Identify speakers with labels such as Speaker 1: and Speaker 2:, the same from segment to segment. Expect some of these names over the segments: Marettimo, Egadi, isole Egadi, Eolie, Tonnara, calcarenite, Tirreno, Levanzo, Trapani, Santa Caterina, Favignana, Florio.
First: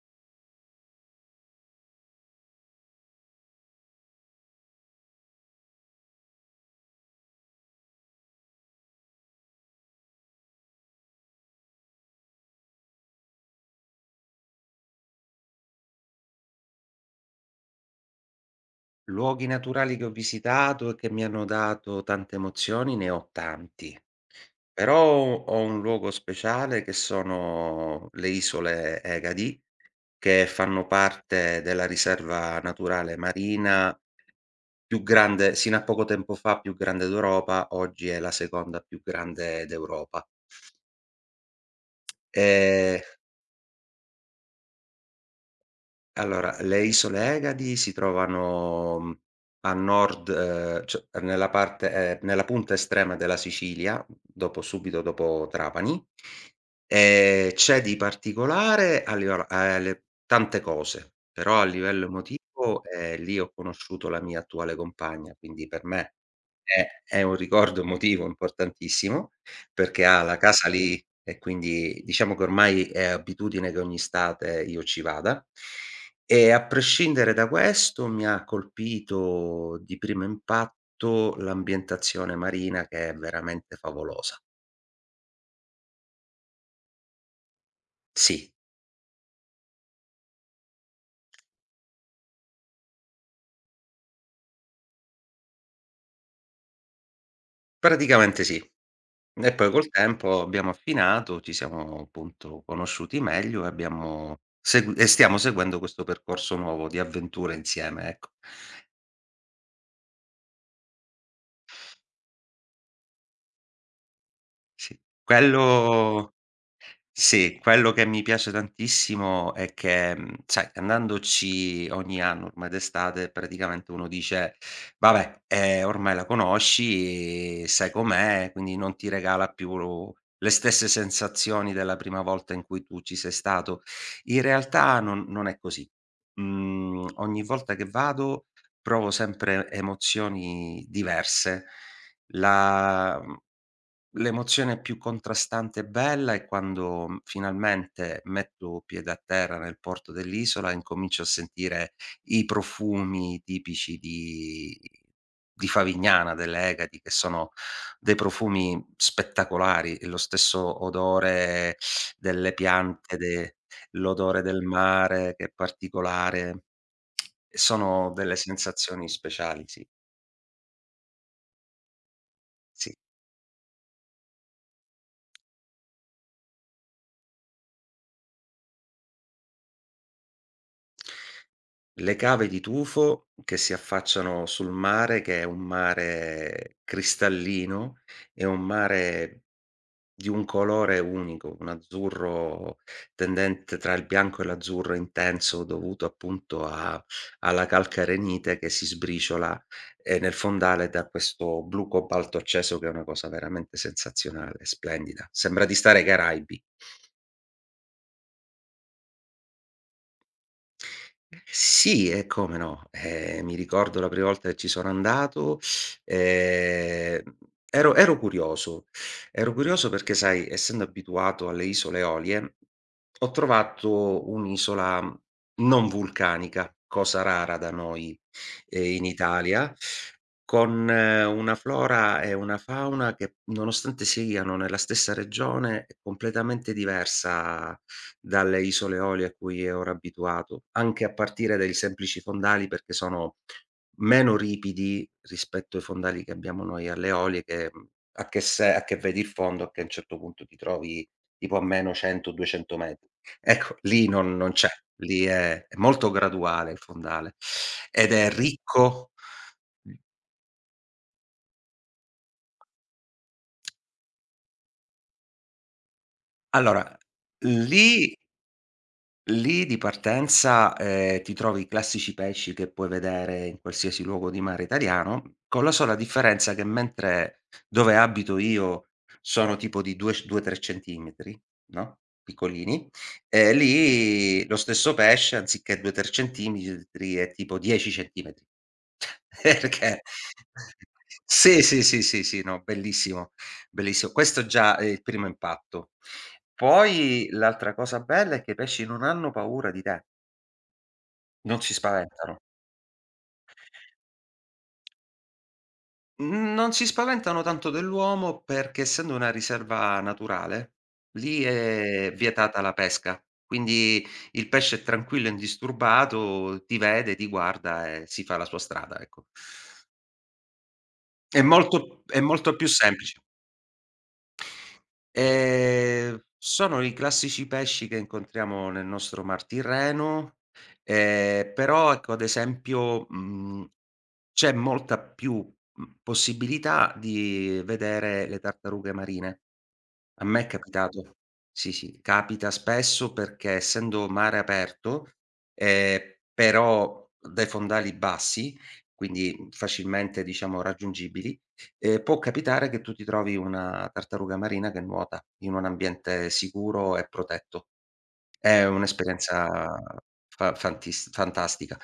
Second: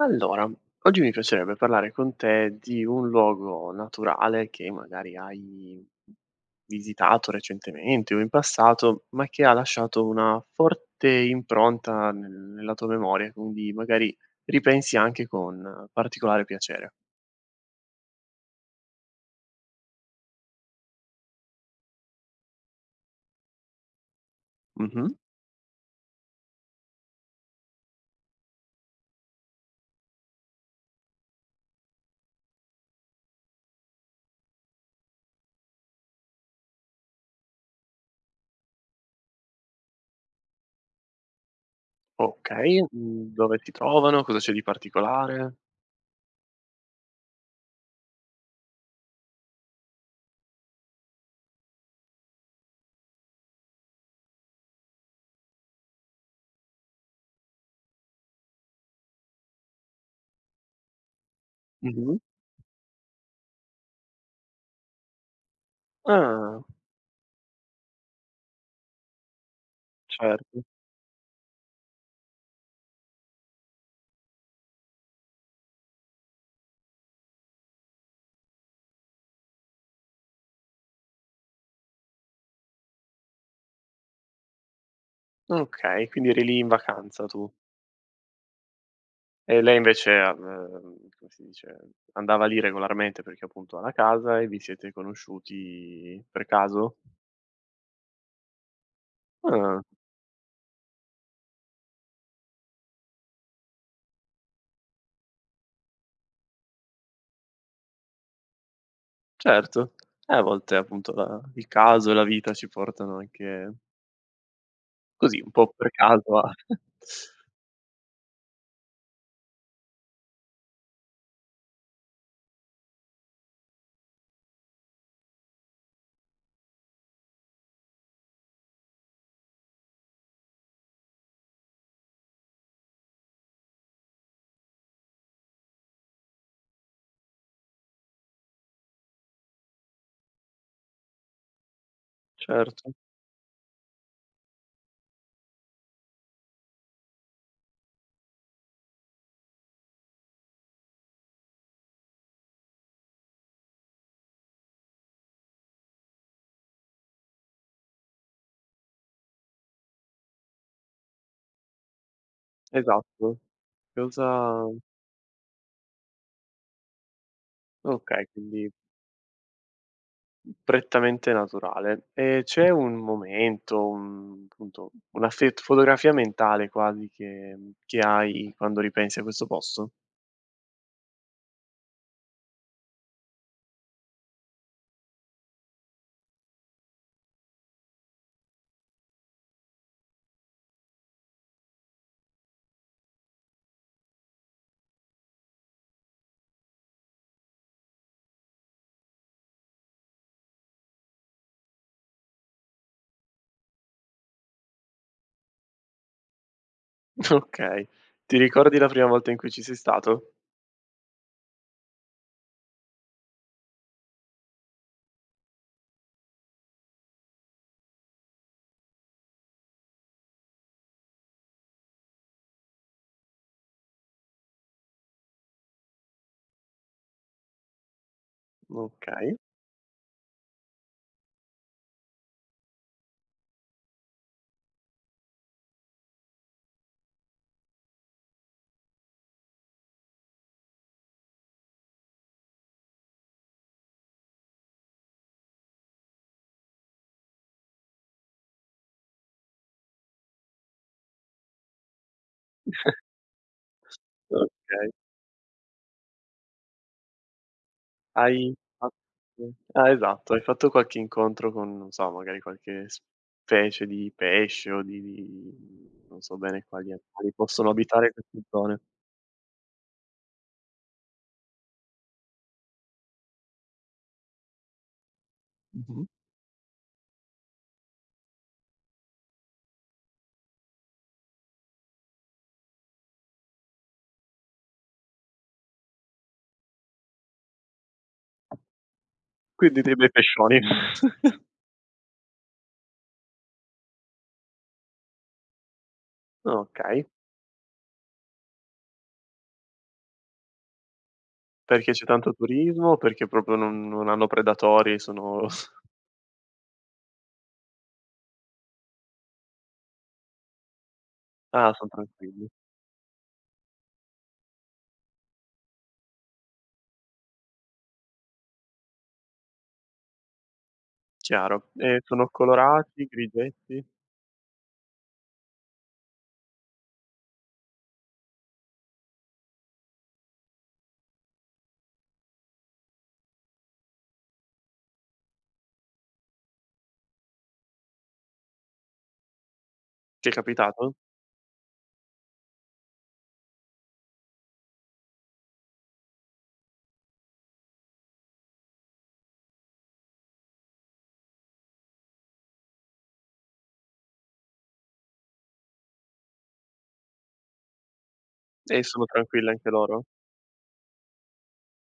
Speaker 1: Allora, oggi mi piacerebbe parlare con te di un luogo naturale che magari hai visitato recentemente o in passato, ma che ha lasciato una forte impronta nella tua memoria, quindi magari ripensi anche con particolare piacere.
Speaker 2: Luoghi naturali che ho visitato e che mi hanno dato tante emozioni ne ho tanti, però
Speaker 1: Mhm.
Speaker 2: ho un luogo speciale che sono le isole Egadi, che fanno parte della riserva naturale marina più grande, sino a poco tempo fa più grande d'Europa, oggi è la seconda più grande d'Europa.
Speaker 1: Ok,
Speaker 2: Ehm
Speaker 1: dove ti trovano? Cosa c'è di particolare?
Speaker 2: Allora, le isole Egadi si trovano, a nord cioè nella parte nella punta estrema della Sicilia, dopo subito dopo Trapani. C'è di particolare a livello le tante cose, però a livello
Speaker 1: Mhm.
Speaker 2: emotivo, lì ho conosciuto la mia attuale compagna, quindi per me
Speaker 1: Ah,
Speaker 2: è un ricordo emotivo importantissimo, perché ha la
Speaker 1: certo.
Speaker 2: casa lì e quindi diciamo che ormai è abitudine che ogni estate io ci vada. E a prescindere da questo, mi ha colpito di primo impatto l'ambientazione marina che è veramente favolosa.
Speaker 1: Ok, quindi eri lì in vacanza tu.
Speaker 2: Sì,
Speaker 1: E lei invece, come si dice, andava lì regolarmente perché appunto ha la casa e vi siete conosciuti per caso?
Speaker 2: praticamente sì. E poi
Speaker 1: Ah,
Speaker 2: col tempo abbiamo affinato, ci siamo appunto conosciuti meglio e abbiamo segu e stiamo seguendo questo percorso nuovo di avventure insieme, ecco.
Speaker 1: certo. A volte appunto la il caso e la vita ci portano anche
Speaker 2: Sì.
Speaker 1: così, un po' per
Speaker 2: Quello
Speaker 1: caso a
Speaker 2: Sì, quello che mi piace tantissimo è che, sai, andandoci ogni anno ormai d'estate, praticamente uno dice: "Vabbè, ormai la conosci, sai com'è, quindi non ti regala più lo le stesse sensazioni della prima volta in cui tu ci sei stato". In realtà non è così. Ogni volta che vado provo sempre emozioni diverse.
Speaker 1: certo,
Speaker 2: La mhmm, L'emozione più contrastante e bella è quando, finalmente metto piede a terra nel porto dell'isola e incomincio a sentire i profumi tipici di Favignana, delle Egadi, che sono dei profumi spettacolari, e lo stesso odore delle piante,
Speaker 1: esatto.
Speaker 2: de l'odore
Speaker 1: Cosa
Speaker 2: del mare che è particolare. Sono
Speaker 1: okay,
Speaker 2: delle
Speaker 1: quindi
Speaker 2: sensazioni speciali, sì,
Speaker 1: prettamente naturale. E c'è un
Speaker 2: sì.
Speaker 1: momento, un appunto una fe fotografia mentale quasi che hai quando ripensi a questo posto?
Speaker 2: Le cave di tufo che si affacciano sul mare, che è un mare cristallino, è un mare di un colore unico, un azzurro tendente tra il bianco e l'azzurro intenso dovuto appunto a alla calcarenite che si sbriciola, nel fondale da questo blu cobalto acceso che è una cosa veramente sensazionale, splendida. Sembra di stare ai Caraibi.
Speaker 1: Okay. Ti ricordi la prima volta in cui ci sei stato?
Speaker 2: Sì, e come no. Mi ricordo la prima volta che ci sono andato, ehm, ero curioso. Ero curioso perché, sai, essendo abituato alle isole Eolie, ho trovato un'isola non vulcanica, cosa rara da noi, in
Speaker 1: Okay.
Speaker 2: Italia, con una flora e una fauna che, nonostante siano nella stessa regione, è completamente diversa dalle isole Eolie a cui è ora abituato, anche a partire dai semplici fondali perché sono meno ripidi rispetto ai fondali che abbiamo noi alle Eolie che a che se a che vedi il fondo, a un certo punto ti trovi tipo a meno 100, 200 metri. Ecco, lì non c'è,
Speaker 1: Okay.
Speaker 2: lì è molto graduale il fondale ed è
Speaker 1: Hai
Speaker 2: ricco
Speaker 1: fatto ah, esatto, hai fatto qualche incontro con, non so, magari qualche specie di pesce o di non so bene quali
Speaker 2: allora,
Speaker 1: animali possono abitare
Speaker 2: lì
Speaker 1: queste zone.
Speaker 2: Lì di partenza, ti trovi i classici pesci che puoi vedere in qualsiasi luogo di mare italiano, con la sola
Speaker 1: Mh-mh.
Speaker 2: differenza che mentre dove abito io sono tipo di 2, 3 centimetri, no, piccolini, lì lo stesso pesce anziché 2, 3 centimetri è tipo 10 centimetri.
Speaker 1: Quindi dei
Speaker 2: Perché
Speaker 1: bei pescioni.
Speaker 2: sì, sì, sì, sì, sì, no, bellissimo. Bellissimo, questo già è il primo impatto.
Speaker 1: Okay.
Speaker 2: Poi l'altra cosa bella è che i pesci non hanno paura di te, non si
Speaker 1: Perché c'è tanto
Speaker 2: spaventano.
Speaker 1: turismo o perché proprio non hanno predatori e sono
Speaker 2: N non si spaventano tanto dell'uomo perché essendo una riserva naturale, lì
Speaker 1: ah, son
Speaker 2: è
Speaker 1: tranquilli.
Speaker 2: vietata la pesca. Quindi il pesce è tranquillo e indisturbato, ti vede, ti guarda e si fa la sua strada, ecco.
Speaker 1: Chiaro. E
Speaker 2: È
Speaker 1: sono
Speaker 2: molto più
Speaker 1: colorati,
Speaker 2: semplice.
Speaker 1: grigetti?
Speaker 2: Sono i classici pesci che incontriamo nel nostro mar Tirreno, però ecco ad esempio, c'è molta più, possibilità di vedere le tartarughe marine. A
Speaker 1: Ti è
Speaker 2: me è
Speaker 1: capitato?
Speaker 2: capitato. Sì, sì, capita spesso perché essendo mare aperto, ehm, però dai fondali bassi, quindi facilmente diciamo raggiungibili, può capitare che tu ti trovi una tartaruga marina che nuota in un ambiente sicuro e protetto. È
Speaker 1: E sono
Speaker 2: un'esperienza
Speaker 1: tranquille anche loro?
Speaker 2: fa fantis fantastica.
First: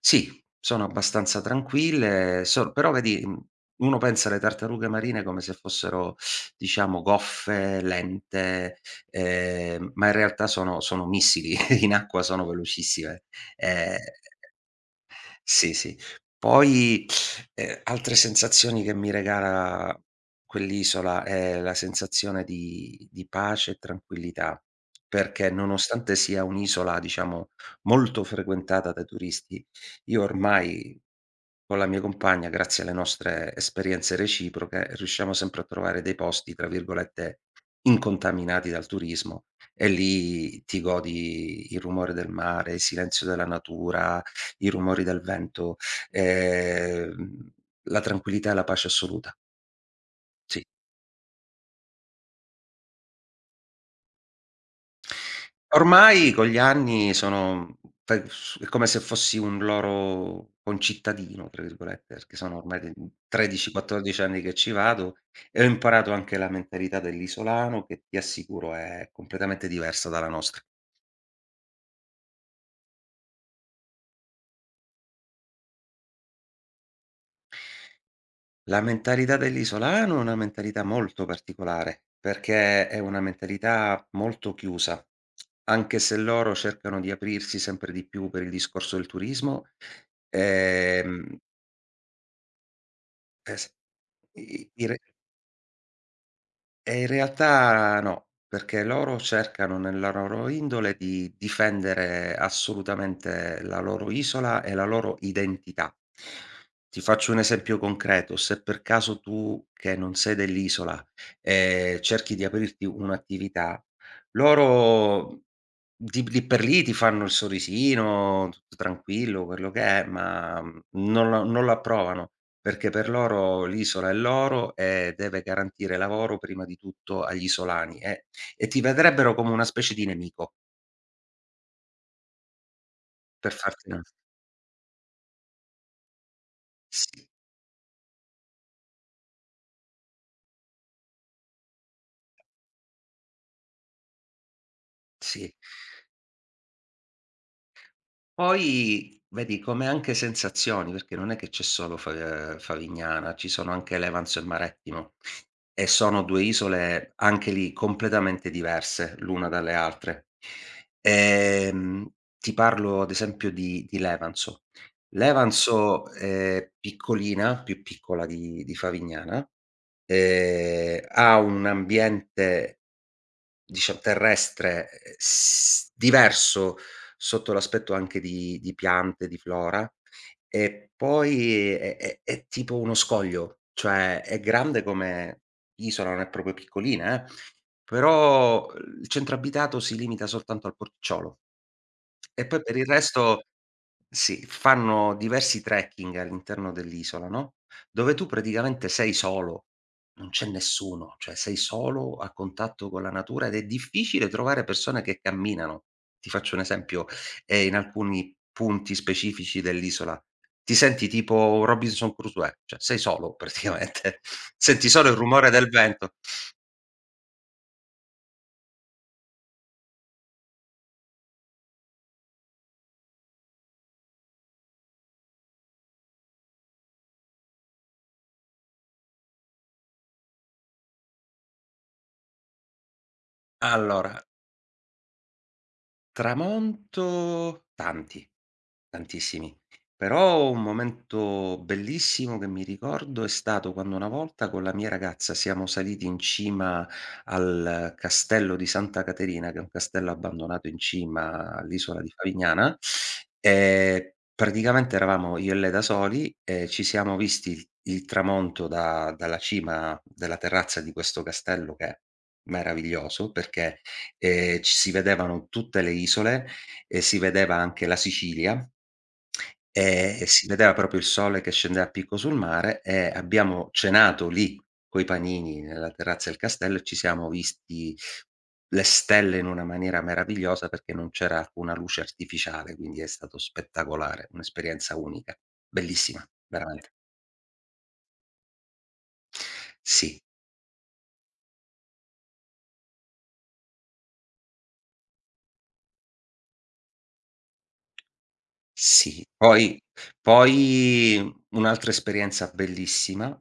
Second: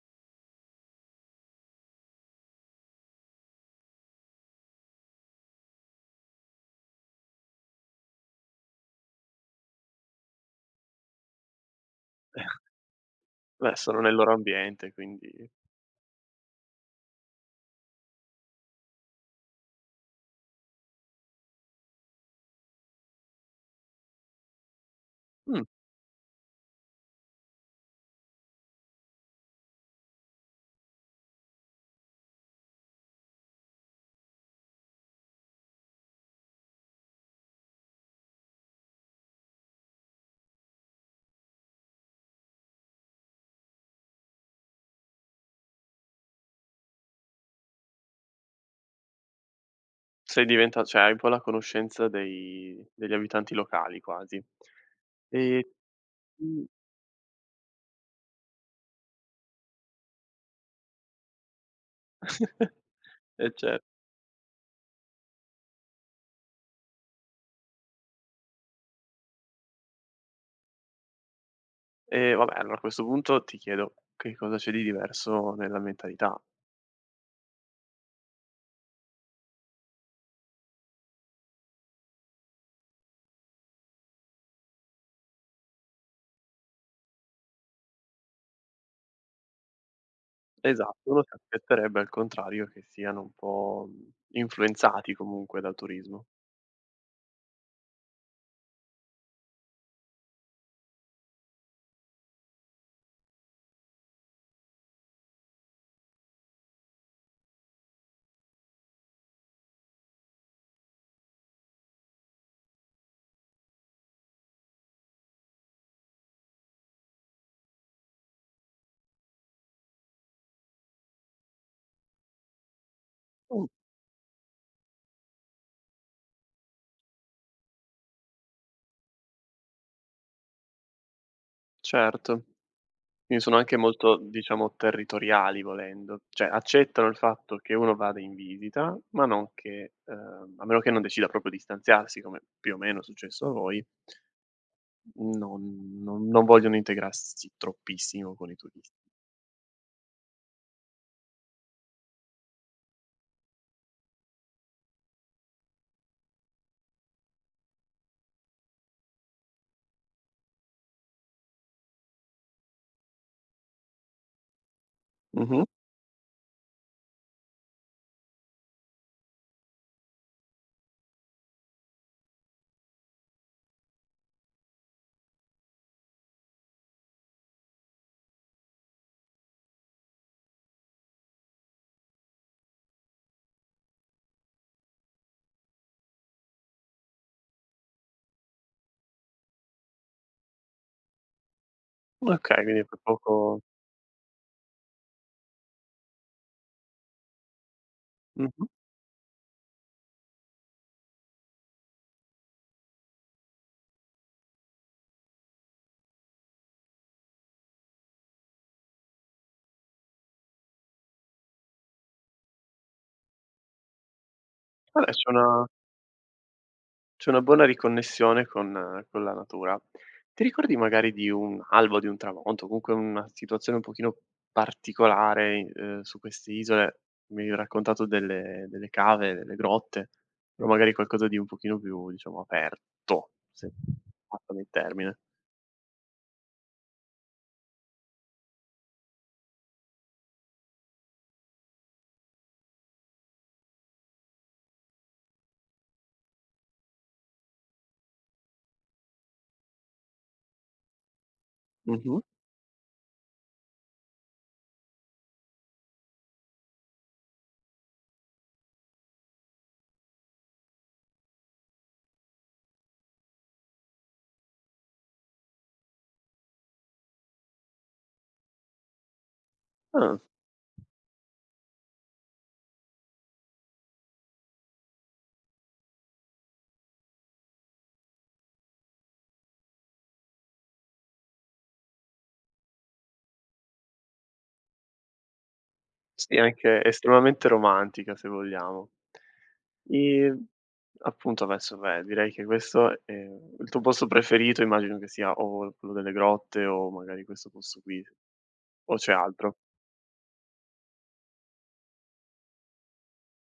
Speaker 2: Sì, sono abbastanza tranquille, so però vedi, uno pensa alle tartarughe marine come se fossero, diciamo, goffe, lente, ma in realtà sono missili, in acqua sono velocissime.
Speaker 1: Beh,
Speaker 2: Ehm
Speaker 1: sono nel loro ambiente, quindi
Speaker 2: sì, sì. Poi, altre sensazioni che mi regala quell'isola è la sensazione di pace e tranquillità, perché
Speaker 1: mh,
Speaker 2: nonostante sia un'isola, diciamo, molto frequentata dai turisti, io ormai con la mia compagna, grazie alle nostre esperienze reciproche, riusciamo sempre a trovare dei posti, tra virgolette, "incontaminati" dal turismo e lì ti godi il rumore del mare, il silenzio della natura, i rumori del vento, ehm, la tranquillità e la pace assoluta,
Speaker 1: sei
Speaker 2: sì.
Speaker 1: diventa cioè hai un po' la conoscenza dei degli abitanti locali quasi. E
Speaker 2: Ormai con gli
Speaker 1: mh,
Speaker 2: anni sono pe s è come se fossi un loro "concittadino" tra virgolette, perché sono ormai de 13,
Speaker 1: cer
Speaker 2: 14 anni che ci vado e ho imparato anche la mentalità dell'isolano che ti assicuro è completamente diversa dalla nostra.
Speaker 1: e vabbè, allora a questo punto ti chiedo che cosa c'è di diverso nella mentalità.
Speaker 2: La mentalità dell'isolano è una mentalità molto particolare, perché è una mentalità molto chiusa, anche se loro cercano di aprirsi sempre di più per il discorso del turismo,
Speaker 1: Esatto, uno si
Speaker 2: ehm
Speaker 1: aspetterebbe al contrario che siano un
Speaker 2: S
Speaker 1: po',
Speaker 2: i i re
Speaker 1: influenzati comunque dal turismo.
Speaker 2: e in realtà no, perché loro cercano nella loro indole di difendere assolutamente la loro isola e la loro identità. Ti faccio un esempio concreto: se per caso tu, che non sei dell'isola, cerchi di aprirti un'attività, loro di lì per lì ti fanno il sorrisino, tutto tranquillo, quello che è, ma, non lo approvano. Perché per loro
Speaker 1: Mh,
Speaker 2: l'isola è loro e deve garantire lavoro prima di tutto agli isolani e ti vedrebbero come una specie di nemico,
Speaker 1: certo. Quindi
Speaker 2: per
Speaker 1: sono anche
Speaker 2: farti una
Speaker 1: molto, diciamo, territoriali volendo, cioè accettano il
Speaker 2: sì,
Speaker 1: fatto che uno vada in visita, ma non che a meno che non decida proprio di distanziarsi, come più o meno è successo a voi,
Speaker 2: sì.
Speaker 1: non vogliono integrarsi troppissimo con i turisti.
Speaker 2: Poi vedi come anche sensazioni, perché non è che c'è solo Fa Favignana, ci sono anche Levanzo e Marettimo e sono 2 isole anche lì completamente diverse l'una dalle altre. Ehm, ti parlo ad esempio di Levanzo.
Speaker 1: Mh-mh.
Speaker 2: Levanzo è piccolina, più piccola di Favignana, ha un ambiente Diciam terrestre, s diverso sotto l'aspetto anche di piante, di flora, e poi è tipo uno scoglio, cioè è grande come isola, non è proprio piccolina, però il centro abitato si limita soltanto al porticciolo. E
Speaker 1: Okay,
Speaker 2: poi per
Speaker 1: quindi
Speaker 2: il
Speaker 1: per
Speaker 2: resto
Speaker 1: poco
Speaker 2: sì, fanno diversi trekking all'interno dell'isola, no, dove tu
Speaker 1: mh-mh.
Speaker 2: praticamente sei solo. Non c'è nessuno, cioè sei solo a contatto con la natura ed è difficile trovare persone che camminano. Ti faccio un esempio, in alcuni punti specifici dell'isola ti senti tipo Robinson Crusoe, cioè sei solo praticamente, senti solo
Speaker 1: Vabbè
Speaker 2: il rumore del vento.
Speaker 1: c'è una buona riconnessione con la natura. Ti ricordi magari di un alba, di un tramonto, comunque una situazione un pochino particolare i su queste isole? Mi hai raccontato delle cave, delle grotte, però magari qualcosa di un pochino più, diciamo, aperto, se
Speaker 2: Allora
Speaker 1: passami il termine.
Speaker 2: Tramonto tanti, tantissimi. Però un momento bellissimo che mi ricordo è stato quando una volta con la mia ragazza siamo saliti in cima al castello di Santa Caterina, che è un castello abbandonato in cima all'isola di
Speaker 1: Mh-mh.
Speaker 2: Favignana, e praticamente eravamo io e lei da soli e ci siamo visti il tramonto da dalla cima della terrazza di questo castello che è meraviglioso perché ci si vedevano tutte le isole e si vedeva anche la Sicilia,
Speaker 1: Ah.
Speaker 2: e si vedeva proprio il sole che scendeva a picco sul mare e abbiamo cenato lì coi panini nella terrazza del castello e ci siamo visti le stelle in una maniera meravigliosa perché non c'era alcuna luce artificiale, quindi è stato spettacolare, un'esperienza unica, bellissima
Speaker 1: Sì, anche
Speaker 2: veramente.
Speaker 1: estremamente romantica se vogliamo.
Speaker 2: Sì.
Speaker 1: Ehm, appunto adesso beh, direi che questo è il tuo posto preferito, immagino che sia o quello delle grotte o magari questo posto qui, o c'è
Speaker 2: Sì,
Speaker 1: altro?
Speaker 2: poi poi un'altra esperienza bellissima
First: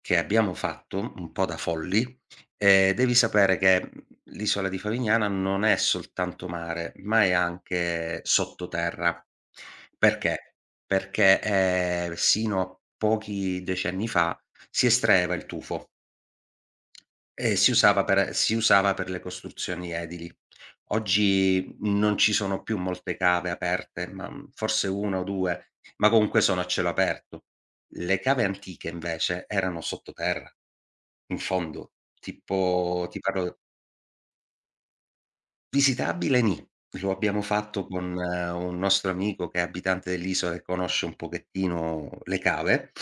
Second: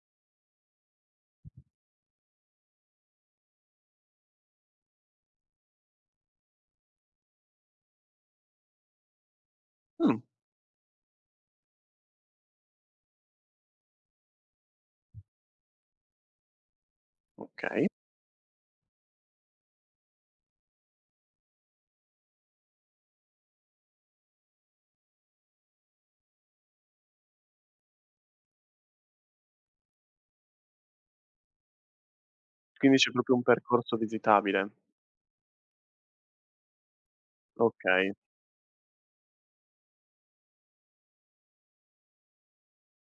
Speaker 2: che abbiamo fatto, un po' da folli, devi sapere che, l'isola di Favignana non è soltanto mare, ma è anche sottoterra.
Speaker 1: Mh,
Speaker 2: Perché? Perché, sino a pochi decenni fa si estraeva il tufo.
Speaker 1: okay.
Speaker 2: Si usava per le costruzioni edili. Oggi non ci sono più molte cave aperte, ma, forse 1 o 2, ma comunque sono a cielo aperto. Le cave antiche invece erano sottoterra, in fondo.
Speaker 1: Quindi
Speaker 2: Tipo
Speaker 1: c'è
Speaker 2: ti
Speaker 1: proprio un
Speaker 2: parlo
Speaker 1: percorso visitabile.
Speaker 2: Visitabile nì. Lo abbiamo fatto
Speaker 1: Okay,
Speaker 2: con un nostro amico che è abitante dell'isola e conosce un pochettino le cave,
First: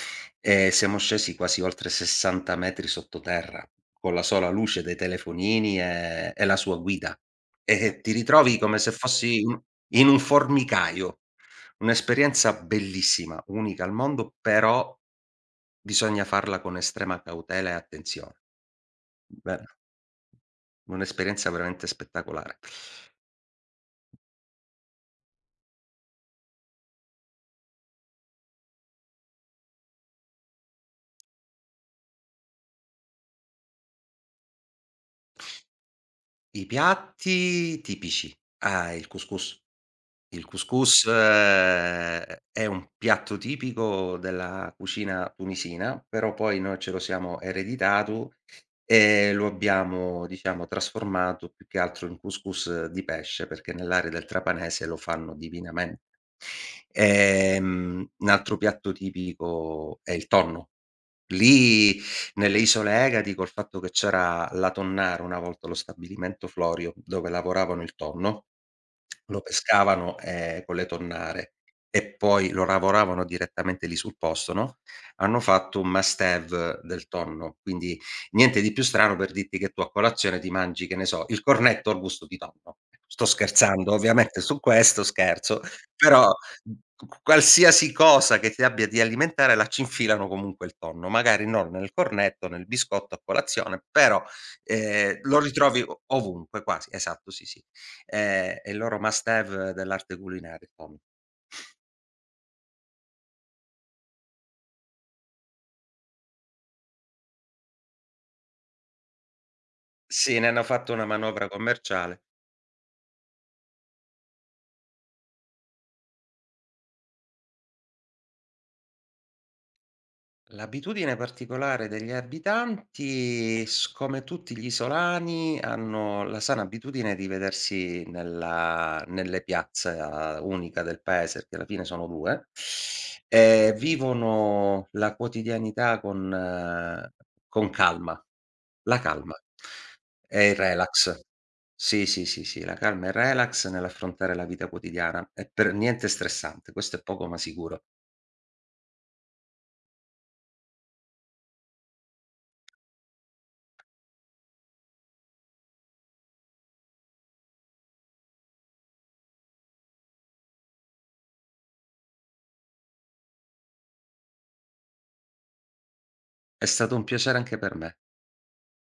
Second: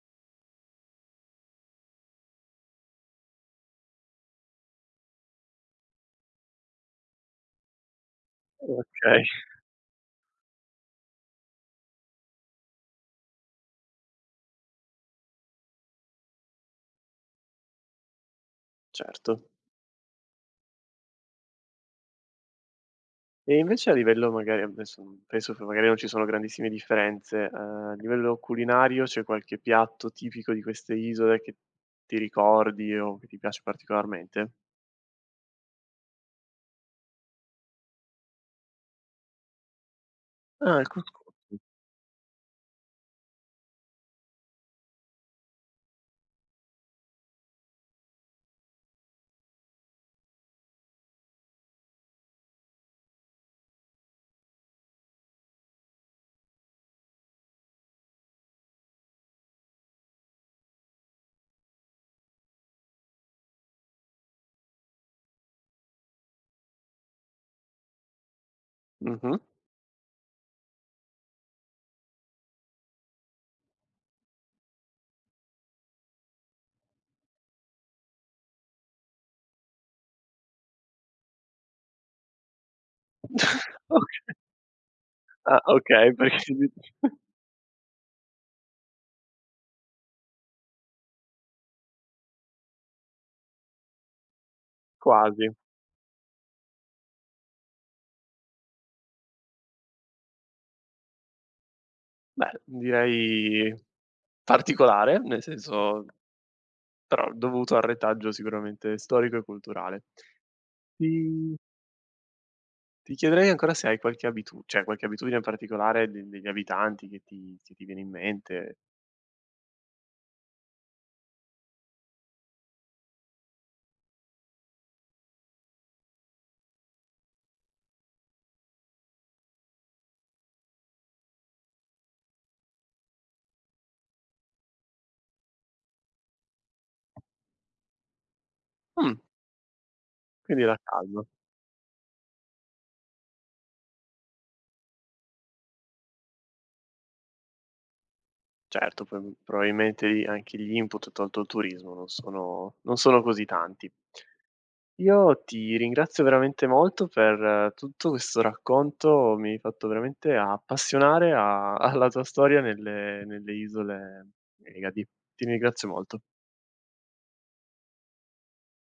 Speaker 2: e siamo scesi quasi oltre 60 metri sottoterra, con la sola luce dei telefonini e la sua guida. E ti ritrovi come se
Speaker 1: okay,
Speaker 2: fossi in un formicaio. Un'esperienza bellissima, unica al mondo, però bisogna farla con estrema cautela e attenzione.
Speaker 1: certo.
Speaker 2: Beh, un'esperienza veramente spettacolare.
Speaker 1: E invece a livello magari adesso penso che magari non ci sono grandissime differenze, a livello culinario c'è qualche piatto tipico di queste isole che ti ricordi o che ti piace particolarmente?
Speaker 2: I piatti tipici. Ah, il couscous. Il
Speaker 1: Ah, il
Speaker 2: couscous
Speaker 1: couscous.
Speaker 2: è un piatto tipico della cucina tunisina, però poi noi ce lo siamo ereditato e lo abbiamo, diciamo, trasformato più che altro in couscous di pesce, perché nell'area del trapanese lo fanno divinamente. Un altro piatto tipico è il tonno. Lì nelle isole Egadi, col fatto che c'era la Tonnara, una volta lo stabilimento Florio, dove lavoravano il tonno
Speaker 1: Mh-mh.
Speaker 2: lo pescavano, con le tonnare e poi lo lavoravano direttamente lì sul posto, no, hanno fatto un must have del tonno. Quindi niente di più strano per dirti che tu a colazione ti mangi, che ne so, il cornetto al gusto di tonno. Sto scherzando
Speaker 1: Okay.
Speaker 2: ovviamente su questo,
Speaker 1: Ah,
Speaker 2: scherzo,
Speaker 1: okay,
Speaker 2: però
Speaker 1: perché di
Speaker 2: q qualsiasi cosa che ti abbia di alimentare la ci infilano comunque il tonno, magari non nel cornetto, nel biscotto a colazione, però, lo
Speaker 1: quasi.
Speaker 2: ritrovi o ovunque quasi, esatto, sì, sì. È è il loro must have dell'arte culinaria, com
Speaker 1: Beh, direi particolare, nel senso però dovuto al retaggio sicuramente storico e culturale.
Speaker 2: Sì, ne hanno fatto una manovra
Speaker 1: Ti
Speaker 2: commerciale.
Speaker 1: Ti chiederei ancora se hai qualche abitu cioè qualche abitudine particolare de degli abitanti che ti viene in mente.
Speaker 2: L'abitudine particolare degli abitanti, s come tutti gli isolani, hanno la sana abitudine di vedersi nella nelle piazza unica del paese, perché alla fine sono 2, e vivono la quotidianità con calma. La
Speaker 1: Mh,
Speaker 2: calma e il
Speaker 1: quindi la
Speaker 2: relax.
Speaker 1: calma.
Speaker 2: Sì, sì, sì, sì, la calma e il relax nell'affrontare la vita quotidiana. È per niente stressante, questo è poco ma sicuro.
Speaker 1: Certo, poi probabilmente i anche gli input, tolto il turismo, non sono così tanti. Io ti ringrazio veramente molto per tutto questo racconto, mi hai fatto veramente appassionare a alla tua storia nelle isole Egadi. Ti ringrazio molto.
Speaker 2: È stato un piacere anche per me.